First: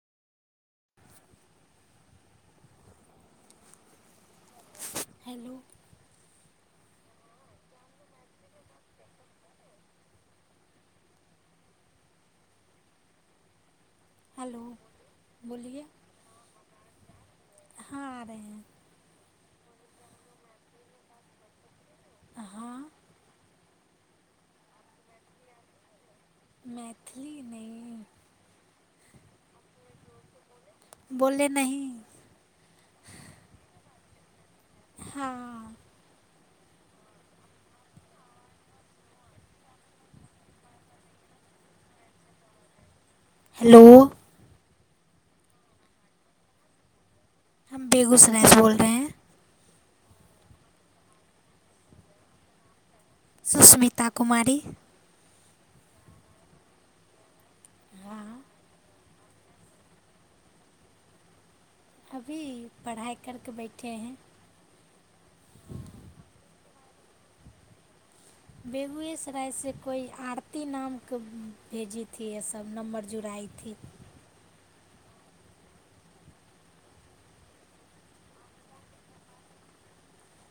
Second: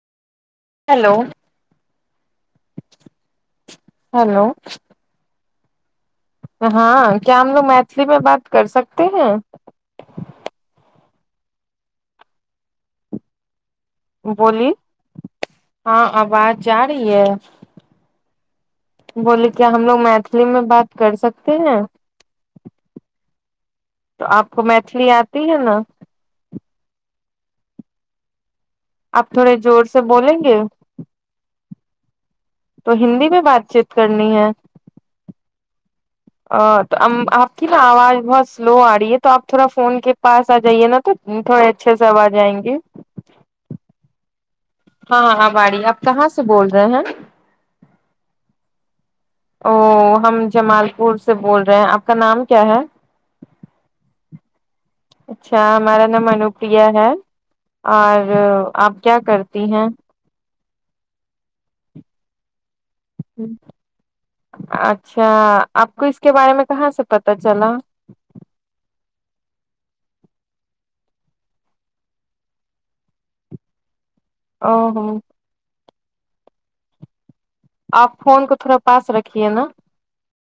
Hello hello. Hello. हं क्या हमलोग मैथिली मे बात कर सकते हैं। हेलो बोली बोलिए हं आवाज जा रही है। हाँ आ रहे हैं बोले क्या हमलोग मैथिली में बात कर सकते है। हां। तो आपको मैथिली आती है न। मैथिली नही। आप थोड़े जोर से बोलेंगे। बोले नही। तो हिन्दी मे बातचीत करनी है। हां। अ तऽ अम आपकी आवाज बहुत स्लो आ रही है तो आप थोड़ा फोन के पास आ जाइए न त। थोड़े अच्छे से आवाज आएंगी। हेलो। हं अब आ रही है। आप कहां से बोल रहे हैं। हम बेगूसराय से बोल रहे है। ओ हम जमालपुर से बोल रहे है आपका नाम क्या है। सुष्मिता कुमारी। अच्छा हमारा नाम अनुप्रिया है और हाँ आप क्या करती हैं। अभी पढ़ाइ करके बैठे हैं। अच्छा आपको इसके बारे मे कहां से पता चला। बेगुएसराय से कोई आरती नाम के भेजी थी ये सब नम्बर जुड़ाई थी। ओ हो। आप फोन को थोड़ा पास रखिए न।